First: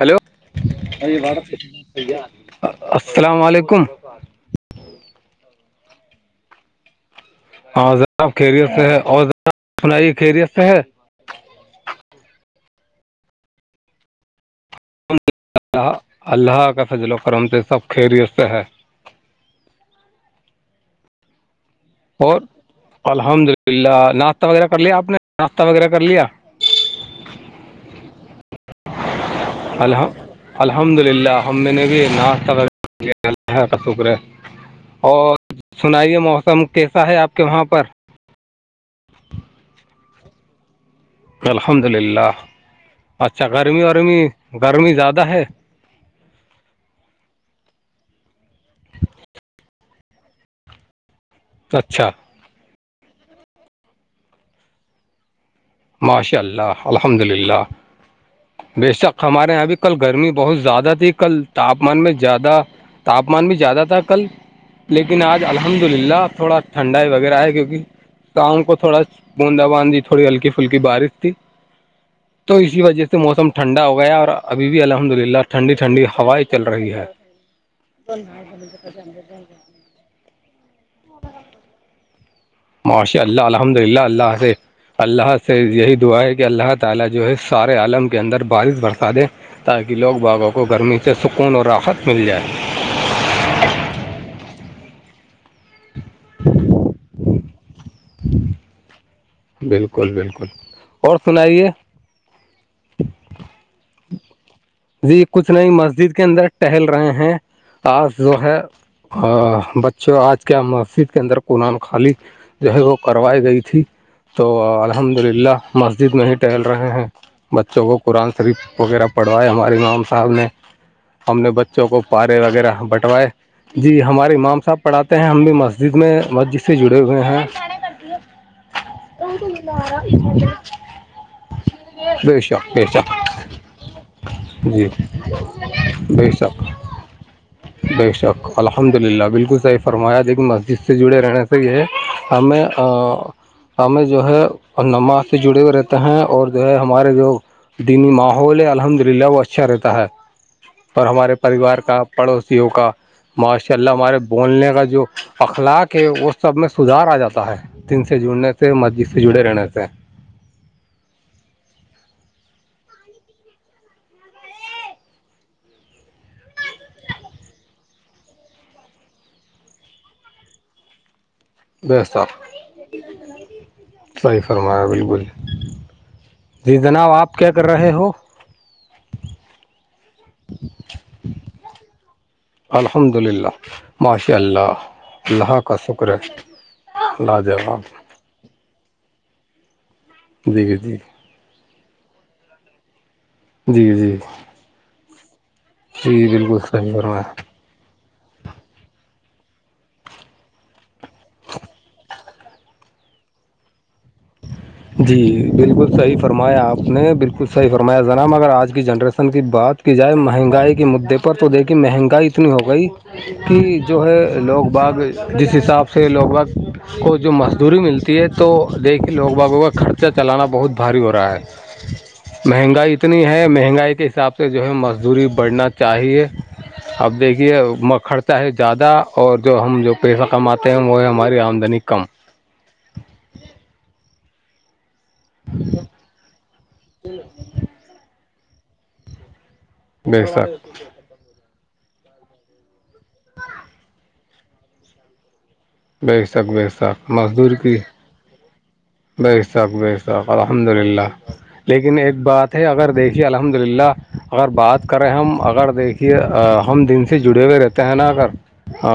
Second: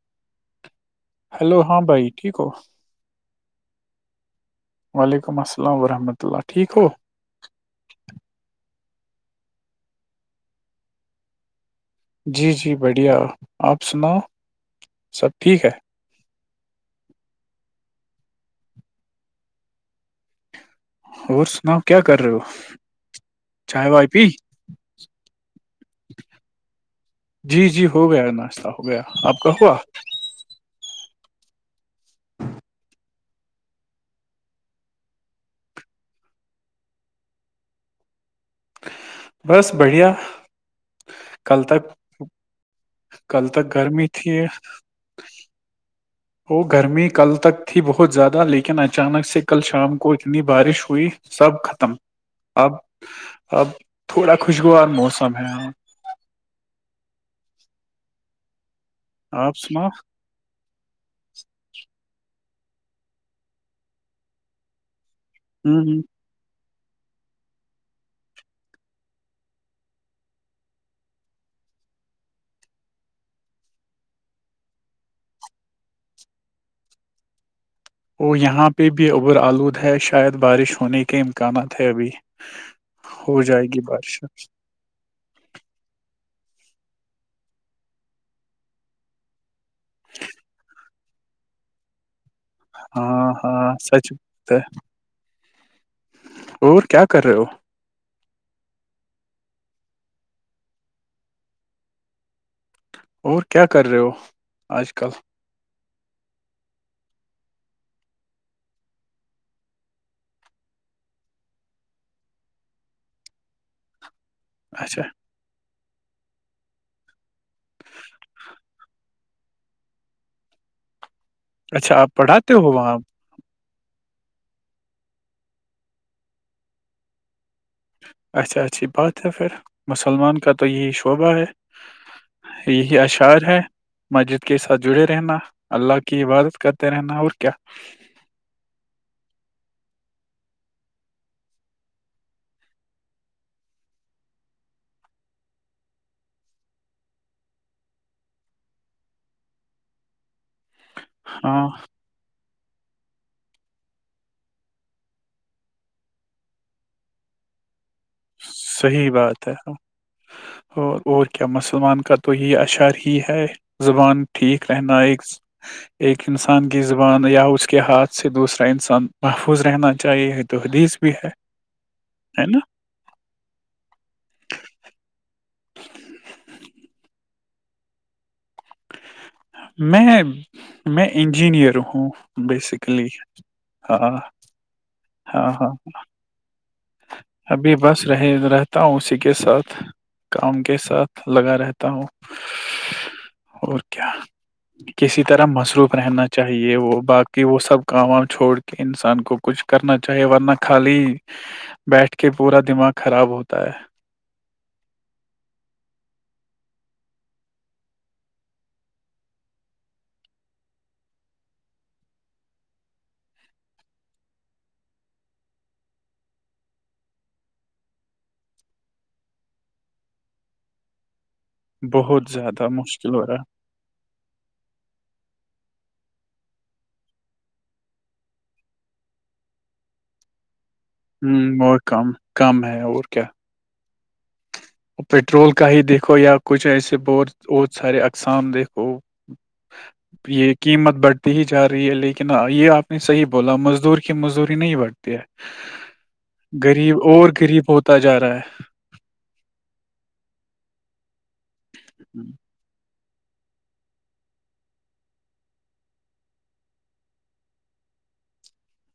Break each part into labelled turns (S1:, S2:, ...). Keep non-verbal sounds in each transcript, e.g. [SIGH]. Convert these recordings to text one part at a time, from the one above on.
S1: Hello
S2: hello ہاں بھائی ٹھیک ہو
S1: السلام علیکم
S2: وعلیکم السل ورحمۃہ اللہ ٹھیک ہو
S1: ذراب خیریت سے ہے اور سنائیے خیریت سے ہے
S2: جی جی بڑھیا آپ سناؤ سب ٹھیک ہے
S1: اللہ کا فضل و کرم سے سب خیریت سے ہے
S2: اور سناؤ کیا کر رہے ہو
S1: اور الحمد
S2: چائے
S1: للہ
S2: وائے پی
S1: ناشتہ وغیرہ کر لیا آپ نے ناشتہ وغیرہ کر لیا
S2: جی جی ہو گیا ناشتہ ہو گیا آپ کا ہوا
S1: الحم الحمد للہ ہم میں نے بھی ناش کا شکر ہے اور سنائیے موسم کیسا ہے آپ کے وہاں پر
S2: بس بڑھیا کل تک
S1: الحمد للہ
S2: کل
S1: اچھا
S2: تک گرمی
S1: ورمی
S2: تھی
S1: گرمی زیادہ ہے
S2: گرمی کل تک تھی بہت زیادہ لیکن اچانک سے کل شام کو اتنی بارش ہوئی سب ختم
S1: اچھا
S2: اب اب تھوڑا خوشگوار موسم ہے
S1: ماشاء اللہ الحمد للہ بے شک ہمارے
S2: آپ
S1: یہاں بھی
S2: سنا
S1: کل گرمی بہت زیادہ تھی کل تاپمان میں زیادہ تاپمان بھی زیادہ تھا کل لیکن آج
S2: ہ
S1: الحمد
S2: ہ
S1: للہ تھوڑا ٹھنڈائی وغیرہ ہے کیکہ کااؤ کو تھوڑا بوندا بانندی تھوڑی ہلکی پھل کی بارش تھی
S2: [INAUDIBLE]
S1: تو اسی وجہ سے موسم ٹھنڈا ہو گیا ہے اور ابھی بھی الحمد للہ ٹھنڈی ٹھنڈی ہوائیں چل رہی ہے
S2: [INAUDIBLE] وہ یہاں پہ بھی عبر آلود ہے شاید بارش ہونے کے امکانات ہے ابھی
S1: مشا
S2: ہو
S1: اللہ
S2: جائے
S1: الحمد
S2: گی
S1: للہ
S2: بارش
S1: اللہ سے اللہ سے یہی دعا ہے کہ اللہ تعالی جو ہے سارے عالم کے اندر بارش برسا دے تاکہ لوگ باغوں کو گرمی سے سکون اور آخت مل جائے
S2: ہاں ہاں سچ بات ہے اور کیا کر رہے ہو
S1: بالکل بالکل اور سنائیے
S2: اور کیا کر رہے ہو آج کل
S1: جی کچھ نئی مسجد کے اندر ٹہل رہے ہیں آج جو ہے بچوں آج کے مسجد کے اندر قنآان خالی جو ہے وہ کروائی گئی تھی تو
S2: اچھا
S1: الحمد للہ مسجد میں ہی ٹہل رہے ہیں بچوں کو قرآن شریف وغیرہ پڑھوائے ہمارے امام صاحب نے ہم نے بچوں
S2: اچھا
S1: کو
S2: آپ
S1: پارے
S2: پڑھاتے ہو
S1: وغیرہ
S2: وہاں
S1: بنٹوائے جی ہمارے امام صاحب پڑھاتے ہیں ہم بھی مسجد میں مسجد سے جڑے ہوئے ہیں
S2: اچھا اچھی بات ہے پھر مسلمان کا تو یہی شعبہ ہے
S1: بے شک بے
S2: یہی
S1: شک
S2: اشعار ہے مسجد کے ساتھ
S1: جی
S2: جڑے رہنا اللہ کی
S1: بے شک
S2: عبادت کرتے رہنا اور کیا
S1: بے شک الحمد للہ بالکل صحیح فرمایا لیکن مسجد سے جڑے رہنے سے یہ ہے ہمیں ہمیں جو ہے نماز سے جڑے ہوئے رہتے ہیں اور جو ہے ہمارے لوگ دینی ماحول ہے الحمد للہ وہ اچھا رہتا ہے پر ہمارے
S2: ہاں
S1: پریوار کا پڑوسیوں کا ماشاء اللہ ہمارے بولنے کا جو اخلاق ہے وہ سب میں سدار آ جاتا ہے دن سے جڑنے سے
S2: صحیح
S1: مسجد سے جڑے
S2: بات ہے
S1: رہنے سے
S2: اور اور کیا مسلمان کا تو یہ اشعار ہی ہے زبان ٹھیک رہناائق ایک انسان کی زبان یا اس کے ہاتھ سے دوسرا انسان محفوظ رہنا چاہیے تو حدیث جی ہے
S1: بہستتر
S2: ہے نا
S1: صحیح فرمایا بالکل جی جناب آپ کیا کر رہے ہو
S2: میں میں انجینئر ہوں بیسکلی
S1: الحمد للہ
S2: ہاں ہاں
S1: ماشاء اللہ
S2: ہاں
S1: اللہ
S2: ہاں
S1: کا شکر ہے
S2: ابھی
S1: لاجواب
S2: بس رہ رہتا ہوں اسی کے ساتھ کام
S1: جی
S2: کے
S1: جی
S2: ساتھ لگا رہتا ہوں اور
S1: جی
S2: کیا
S1: جی
S2: کسی طرح مس گروپ
S1: جی
S2: رہنا
S1: بالکل
S2: چاہیے
S1: صحیح
S2: وہ
S1: فرمایا
S2: باقی وہ سب کام وام چھوڑ کے انسان کو کچھ کرنا چاہیے ورنہ خالی بیٹھ کے پورا دماغ خراب ہوتا ہے
S1: جی بالکل صحیح فرمایا آپ نے بالکل صحیح فرمایا جناب اگر آج کی جنریسن کی بات کی جائے مہنگائی کے مدے پر تو دیکھییں مہنگائی اتنی ہو گئی [UNINTELLIGIBLE] کہ جو ہے لوگ باغ جس حساب سے لوگ باغ [UNINTELLIGIBLE] کو جو مزدوری ملتی ہے تو دیکھیں لوگ باابوں کا خرچہ چلانا بہت بھاری ہو رہا ہے
S2: بہت زیادہ
S1: مہنگائی
S2: مشکل
S1: اتنی
S2: ہو رہا
S1: ہے مہنگائی کے حساب سے [UNINTELLIGIBLE] سے جو ہے مزدوری بڑھنا چاہیے اب دیکھیے مکھڑتا ہے زیادہ اور جو ہم جو [UNINTELLIGIBLE] پیسہ کماتے ہیں وہ ہے ہماری
S2: ہوں اور
S1: آمدنی کم
S2: کم ہے اور کیا پٹرول کا ہی دیکھو یا کچھ ایسے بہت بہت سارے اقسام دیکھو
S1: بے
S2: یہ
S1: شک
S2: قیمت بڑھ ہی جا رہی ہے لیکن یہ آپ نے صحیح بولا مزدور کی مزدوری نہیں بڑھتی ہے
S1: بے شک بے
S2: غریب اور غریب ہوتا جا رہا ہے
S1: بسخ ب شخ الحمد للہ لیکن ایک بات تھے اگر دیکھیے الحمد للہ اگر بات کریں ہم اگر دیکھیے ہم دن سے جڑے ہوئے رہتے تنا کر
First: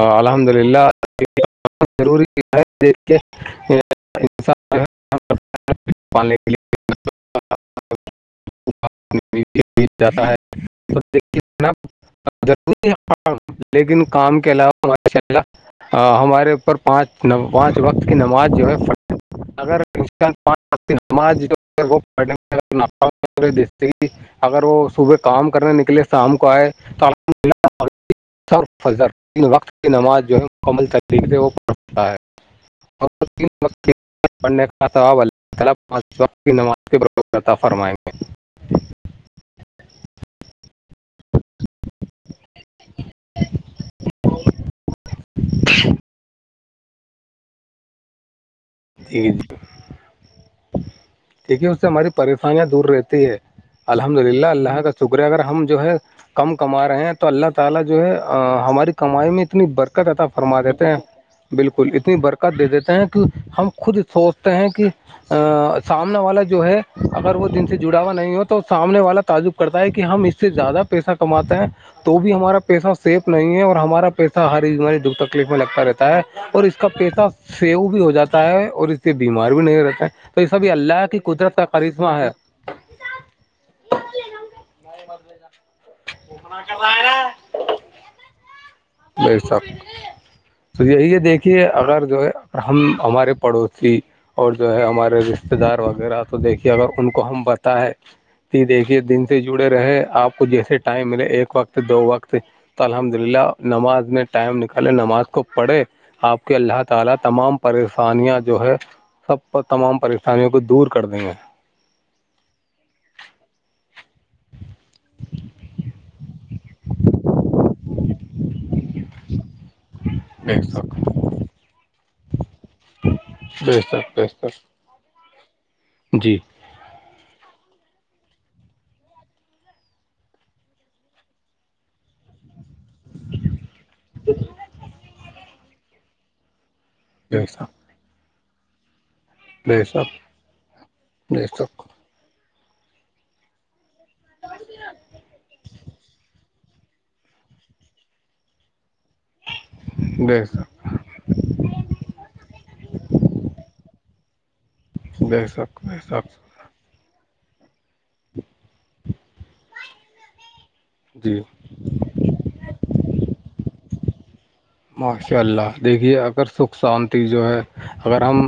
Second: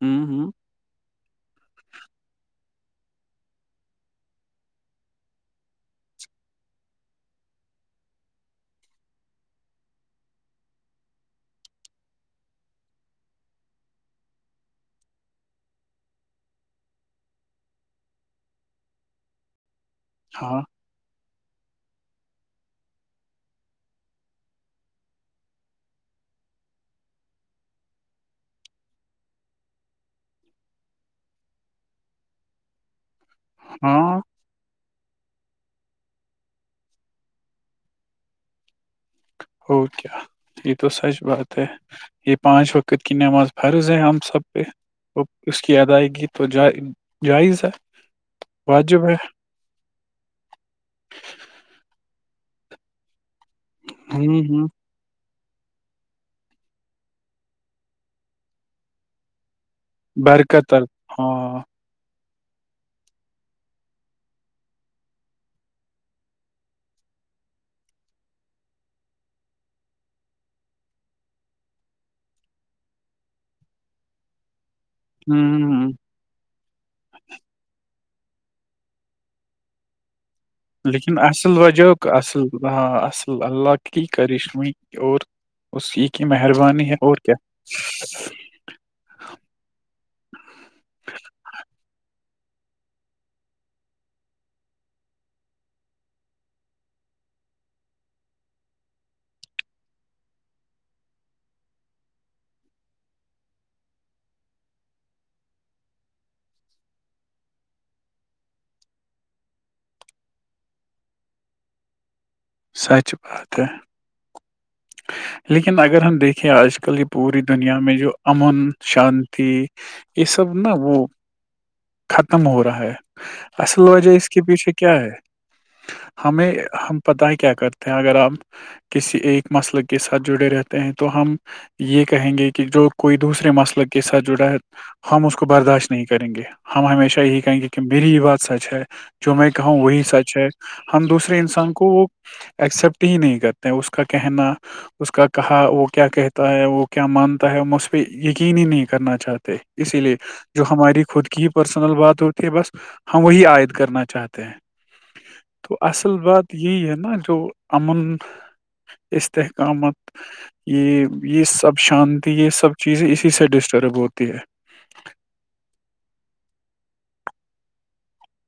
S2: ہوں
S1: الحمد
S2: ہوں
S1: للہ ضروری ہایت دیک کے کے لیے
S2: [INAUDIBLE]
S1: جاتا ہے تو دیک ن وری لیکن کام کے علاوہ ماشاء اللہ ہمارے اوپر پانچ پانچ وقت کی نماز جو ہے پ اگر
S2: ہاں
S1: نمج اگر وہ صبح کام کرنے نکلے شام کو آئے تو الحمدلہ ر وقت کی نماز جو ہے مکمل طریق سے وہ پڑھتا ہے وق
S2: ہاں
S1: پڑنے کا وقت کی نماز فرمائ گے
S2: ہو کیا یہ تو سچ بات ہے یہ پانچ وقت کی نماز فرض ہے ہم سب پہ اس کی ادائیگی تو جائز ہے واجب ہے
S1: یک ج دیکے اس سے ہماری پریشانیاں دور رہتی ہے الحمد
S2: ہوں
S1: للہ
S2: ہوں
S1: اللہ شکرے اگر ہم جو ہے کم کما رہے ہیں تو اللہ تعالی جو ہے ہماری کمائی میں اتنی بر تا فرما
S2: برکت ہے۔
S1: دیتے ہیں
S2: ہاں
S1: بالکل اتنی برکت دے دیتے ہیں کہ ہم خود سوچتے ہیں کہ سامنے والا جو ہے اگر وہ دن سے جڑاوا نہیں ہو تو سامنے والا تعجب کرتا ہے کہ ہم اس سے زیادہ پیسہ کماتے ہیں تو بھی ہمارا پیسہ سیف نہیں ہے اور ہمارا پیسہ ہریماری ڈب تکلیف میں
S2: ہوں
S1: لگتا
S2: ہوں
S1: رہتا ہے اور اس کا پیسہ سیو بھی ہو جاتا ہے اور اس سے بیمار بھی نہیں رہتا ہے تو یہ سب اللہ کی قدرت کا کرشمہ ہے
S2: ہ اصل اللہ کی کریش و اور اس کیی کی مہربانی ہے اور کیا
S1: برسخ تو یہی ہے دیکھیے اگر جو ہے ہم ہمارے پڑوسی اور جو ہے ہمارے رشتے دار وغیرہ تو دیکھیے اگر ان کو ہم بتائے دیکھیے دن سے جڑے رہے آپ کو جیسے ٹائم ملے ایک وقت دو وقت تو الحمد للہ نماز نے ٹائم نکالے نماز کو پڑھے آپ کے اللہ تعالی تمام پریشانیاں جو ہے سب تمام پریشانیوں کو دور کر دیں گے
S2: سچ بات ہے لیکن اگر ہم دیکھیں آج کل یہ پوری دنیا میں جو امن شانتی یہ سب
S1: بے
S2: نا
S1: شک
S2: وہ ختم ہو رہا ہے
S1: بے
S2: اصل
S1: شک
S2: وجہ
S1: بے
S2: اس کے
S1: شک
S2: پیچھے کیا ہے
S1: جی
S2: ہمیں ہم پت ہی کیا کرتے ہیں اگر ہم کسی ایک مسئل کے ساتھ جڑے رہتے ہیں تو ہم یہ کہیں گے کہ کہ جو کوئی دوسرے مسئلے کے ساتھ جڑا ہے ہم اس کو برداشت نہیں کریں گے ہم ہمیشہ ہی
S1: بے
S2: کہیں گے کہ
S1: شک
S2: میری یہ بات سچ ہے جو میں کہاوں
S1: بے
S2: وہی
S1: شک
S2: سچ ہے ہم دوسرے
S1: بے
S2: انسان کو
S1: شک
S2: ایکسپٹ ہی نہیں کرتے اس کا کہنا اس کہ تھا وہ کیا کہتا ہے وہ کیا مانتا ہے اسجھ پہ یقینی نہیں کرنا چاہتے اسی لیے
S1: بے شک
S2: جو ہماری خود کی پرسنل بات ہوتی ہے بس ہم وہی عائد کرنا چاہتے
S1: بے
S2: تو
S1: شک بے
S2: اصل
S1: شک
S2: بات یہی ہے نا جو امن استحکامت یہ
S1: جی
S2: یہ سب شانتی یہ سب چیزیں اسی سے ڈسٹرب ہوتی ہے
S1: ماشاء اللہ دیکھیے اگر سکھ شانتی جو ہے اگر ہم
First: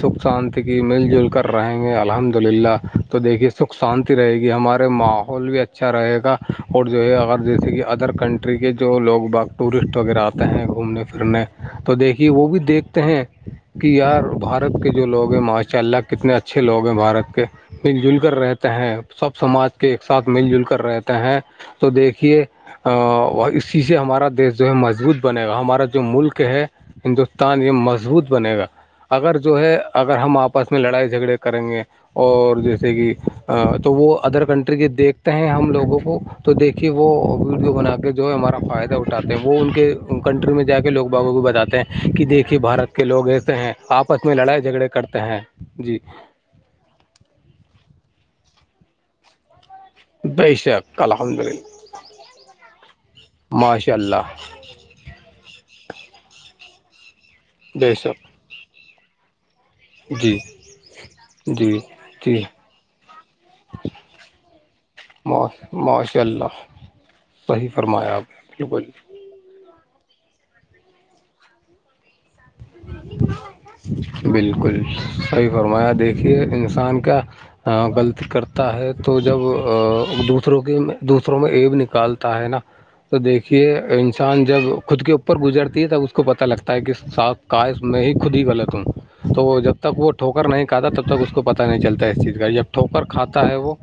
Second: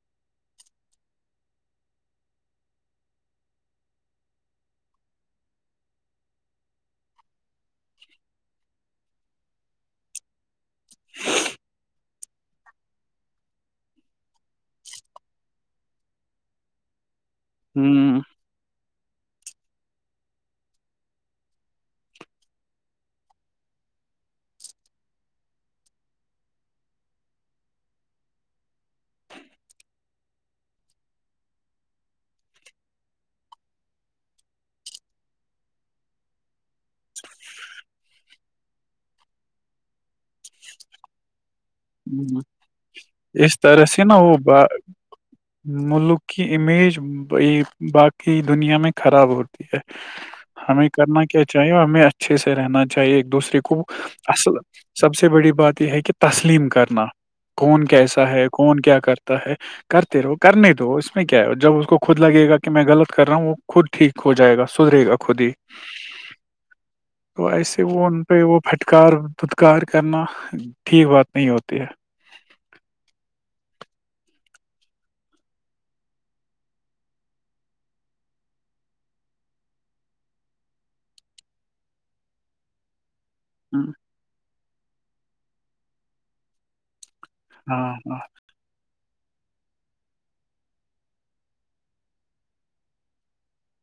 S1: سکھ شانتی کی مل جل کر رہیں گے الحمد للہ تو دیکھیے سکھ شانتی رہے گی ہمارے ماحول بھی اچھا رہے گا اور جو ہے اگر جیسے کہ ادر کنٹ ٹری کے جو لوگ باغ ٹورسٹ وغیرہ آتے ہیں گھومنے پھرنے تو دیکھیے وہ بھی دیکھتے ہیں کہ یار بھارت کے جو لوگ ہیں ماشاء اللہ کتنے اچھے لوگ ہیں بھارت کے مل جل
S2: ہوں،
S1: کر رہتے ہیں سب سماج کے ایک ساتھ مل جل کر رہتے ہیں تو دیکھیے اسی سے ہمارا دیش جو ہے مضبوط بنے گا ہمارا جو ملک ہے ہندوستان یہ مضبوط بنے گا اگر جو ہے اگر ہم آپس میں لڑائی جھگڑے کریں گے اور جیسے کہ تو وہ ادر کنٹری کے دیکھتے ہیں ہم لوگوں کو تو دیکھیے وہ ویڈیو بنا کے جو ہے ہمارا فائدہ اٹھاتے ہیں وہ ان کے کنٹری میں جا کے لوگ بابوں کو بتاتے ہیں کہ
S2: ہوں۔
S1: دیکھیے بھارت کے لوگ ایسے
S2: اس
S1: ہیں
S2: طرح سے نا
S1: آپس میں
S2: وہ با
S1: لڑائی جھگڑے کرتے ہیں جی
S2: ملک کی امیج باقی دنیا میں خراب ہوتی ہے
S1: بے
S2: ہمیں
S1: شک
S2: کرنا
S1: الحمد
S2: کیا
S1: للہ
S2: چاہیے اور ہمیں اچھے سے رہنا چاہیے ایک دوسرے کو
S1: ماشاء اللہ
S2: اصل سب سے بڑی بات یہ ہے کہ تسلیم کرنا کون
S1: بے
S2: کیسا
S1: شک
S2: ہے کون کیا کرتا ہے کرتے رہو
S1: جی
S2: کرنے دو اس میں کیا ہے جب
S1: جی
S2: اس کو خود
S1: جی
S2: لگےا کہ میں غلط کر رہا ہوں وہ خود ٹھیک ہو جائے گادرے گا خود ہی
S1: ماش ماشاء اللہ
S2: تو
S1: صحیح
S2: ایسے وہ
S1: فرمایا
S2: ان
S1: آپ
S2: پہ وہ
S1: نے بالکل
S2: پھٹکار دھودکار کرنا ٹھیک بات نہیں ہوتی ہے [INAUDIBLE]
S1: بالکل صحیح فرمایا دیکھیے انسان کیا غلطی کرتا ہے تو جب دوسروں کے دوسروں میں ایب نکالتا ہے نا تو دیکھیے
S2: ہوں،
S1: انسان جب خود کے اوپر گزرتی ہے تب اس کو پت لگتا ہے کہ ساخ کاش
S2: ہاں
S1: میں ہی
S2: ہاں
S1: خود ہی غلط ہوں تو وہ جب تک وہ ٹھوکر نہیں کھا تب تک اس کو پت نہیں چلتا اس چیز کا جب ٹھوکر کھاتا ہے وہ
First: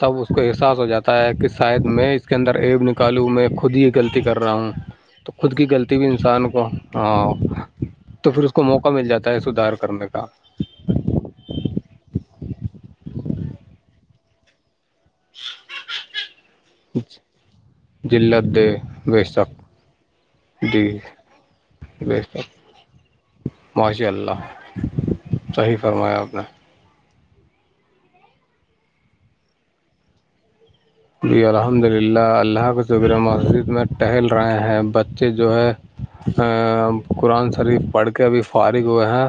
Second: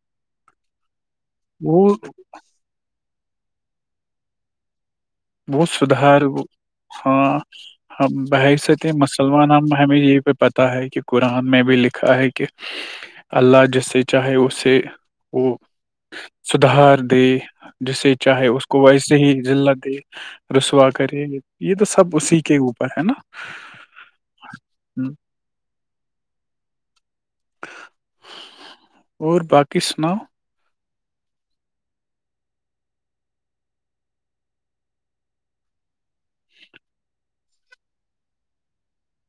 S1: تب اس کو احساس ہو جاتا ہے ک شاید
S2: وہ
S1: میں اس کے اندر ایب نکالوں میں خود ہی غلطی کر رہا ہوں تو خود کی
S2: بہت
S1: غلطی بھی
S2: سدار
S1: انسان کو
S2: ہاں ہم
S1: تو پھر اس کو
S2: بحث
S1: موقع مل جاتا ہے
S2: مسلمان ہم
S1: سدھار
S2: ہمیں
S1: کرنے
S2: یہی
S1: کا
S2: پہ پت ہے کہ قرآن میں بھی لکھا ہے کہ اللہ جس سے چاہے اسے وہ سدھار دے جسے چاہے
S1: جلت
S2: اس
S1: دے
S2: کو ویسے
S1: بے
S2: ہی
S1: شک
S2: ذلا دے
S1: جی
S2: رسوا کرے یہ تو سب اسی کے اوپر ہے نا
S1: ماشاءاللہ
S2: ہوں،
S1: صحیح فرمایا آپ نے
S2: اور باقی سناؤ
S1: جی الحمد للہ اللہ کے شکر مسجد میں ٹہل رہے ہیں بچے جو ہے قرآن شریف پڑھ کے ابھی فارغ ہوئے ہیں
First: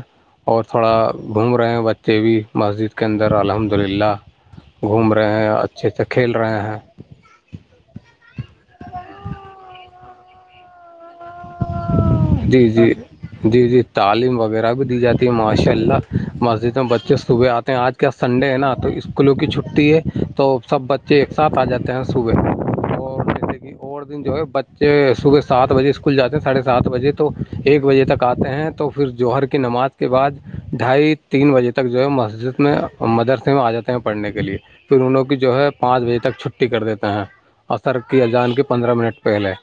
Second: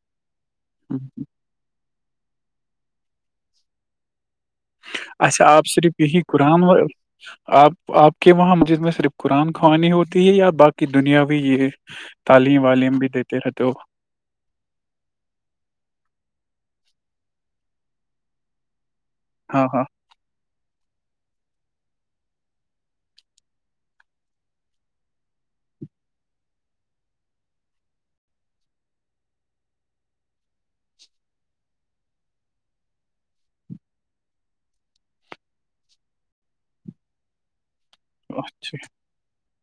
S1: اور تھوڑا
S2: ہوں۔
S1: گھوم رہے ہیں بچے بھی مسجد کے اندر الحمد للہ گھوم رہے ہیں اچھے سے کھیل
S2: قآ
S1: رہے ہیں
S2: آپ آپ کے وہاں مسجد میں صرف قرآن خوانی ہوتی ہے یا باقی کی دنیا بھی یہ تعلیم
S1: جی جی
S2: ولیم بھی دیتے رہ
S1: جی
S2: تو
S1: جی تعلیم وغیرہ بھی دی جاتی ہے ماشاء اللہ مسجد میں بچے صبح آتے ہیں آج کیا سنڈے ہے نا تو اس اسکولوں کی
S2: ہاں ہاں
S1: چھٹی ہے تو سب بچے ایک ساتھ آ جاتے ہیں صبح اور جیسے کہ اور دن جو ہے بچے صبح سات بجے اسکول کھل جاتے ہیں ساڑھے سات بجے تو ایک بجے تک آتے ہیں تو پھر جوہر کی نماز کے بعد ڈھائی تین بجے تک جو ہے مسجد میں مدرسے میں آ جاتے ہیں پڑھنے کے لیے پھر انہوں کی جو ہے پانچ بجے تک چھٹی کر دیتے ہیں عصر کیا جان کے
S2: اچھا
S1: پندرہ منٹ پہلے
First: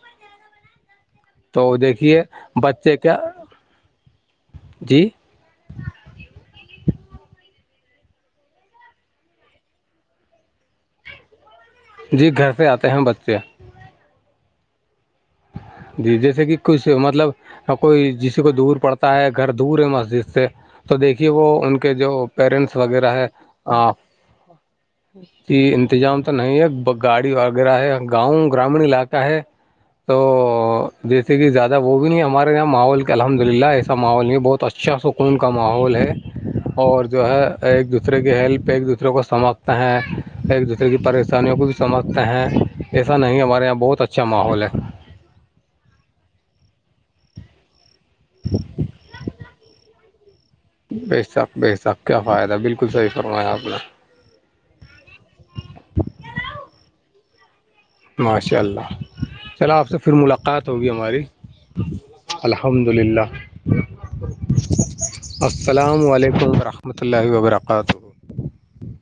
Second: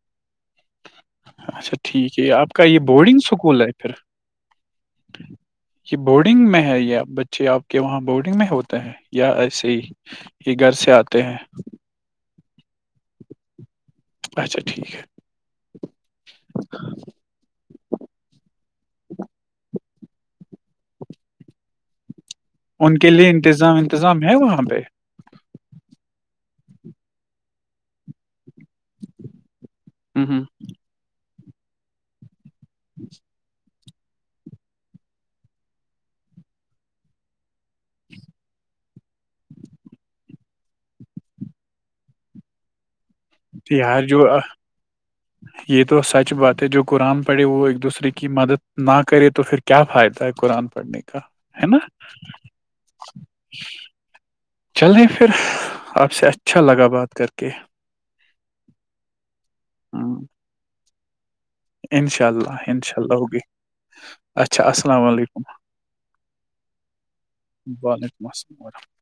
S2: اچھا
S1: تو
S2: ٹھیک
S1: دیکھیے
S2: ہے یہ آپ کا یہ
S1: بچے کیا
S2: بورڈنگ سکول ہے پھر
S1: جی
S2: کہ بورڈنگ میں ہے یا بچے آپ کے وہاں بورڈنگ میں ہوتے ہیں یا ایسے ہی ہی گھر سے آتے ہیں
S1: جی گھر سے آتے ہیں بچے
S2: اچا ٹھیک ہے
S1: جی جیسے کہ کچھ مطلب کوئی جسی کو دور پڑتا ہے گھر دور ہے مسجد سے تو دیکھیے وہ ان کے جو پیرنٹس
S2: ان کے
S1: وغیرہ ہے
S2: لیے انتظام انتظام ہے وہاں پہ
S1: کی انتظام تو نہیں ہے گاڑی وغیرہ ہے گاؤں گرامین علاقہ ہے
S2: ہاں ہاں
S1: تو جیسے کہ زیادہ وہ بھی نہیں ہمارے یہاں ماحول کے الحد الحمد للہ ایسا ماحول نہیں بہت اچھا سکون کا ماحول ہے اور جو ہے ایک دوسرے کی ہیلپ ایک دوسرے کو سماھتے ہے ایک دوسرے کی پریشانیوں کو بھی سمجھ ہیں ایسا نہیں ہمارے یہاں بہت
S2: یار جو
S1: اچھا ماحول ہے
S2: یہ تو سچ بات ہے جو قرآن پڑے وہ ایک دوسرے کی کی مدد نہ کرے تو پھر کیا فائدہ ہے قرآن پڑھنے کا
S1: بے شک
S2: ہے
S1: بے
S2: نا
S1: شک کیا فائدہ بالکل صحیح فرمایا آپ نے
S2: چلے پھر آپ سے اچھا لگا بات کر کے
S1: ماشاء اللہ چلو آپ سے پھر
S2: ہوں
S1: ملاقات ہوگی ہماری
S2: انشاءاللہ
S1: الحمد
S2: انشاءاللہ
S1: للہ
S2: ہوگی اچھا السلام علیکم
S1: السلام علیکم ورحمۃ اللہ وبرکاتہ
S2: مسم [UNINTELLIGIBLE]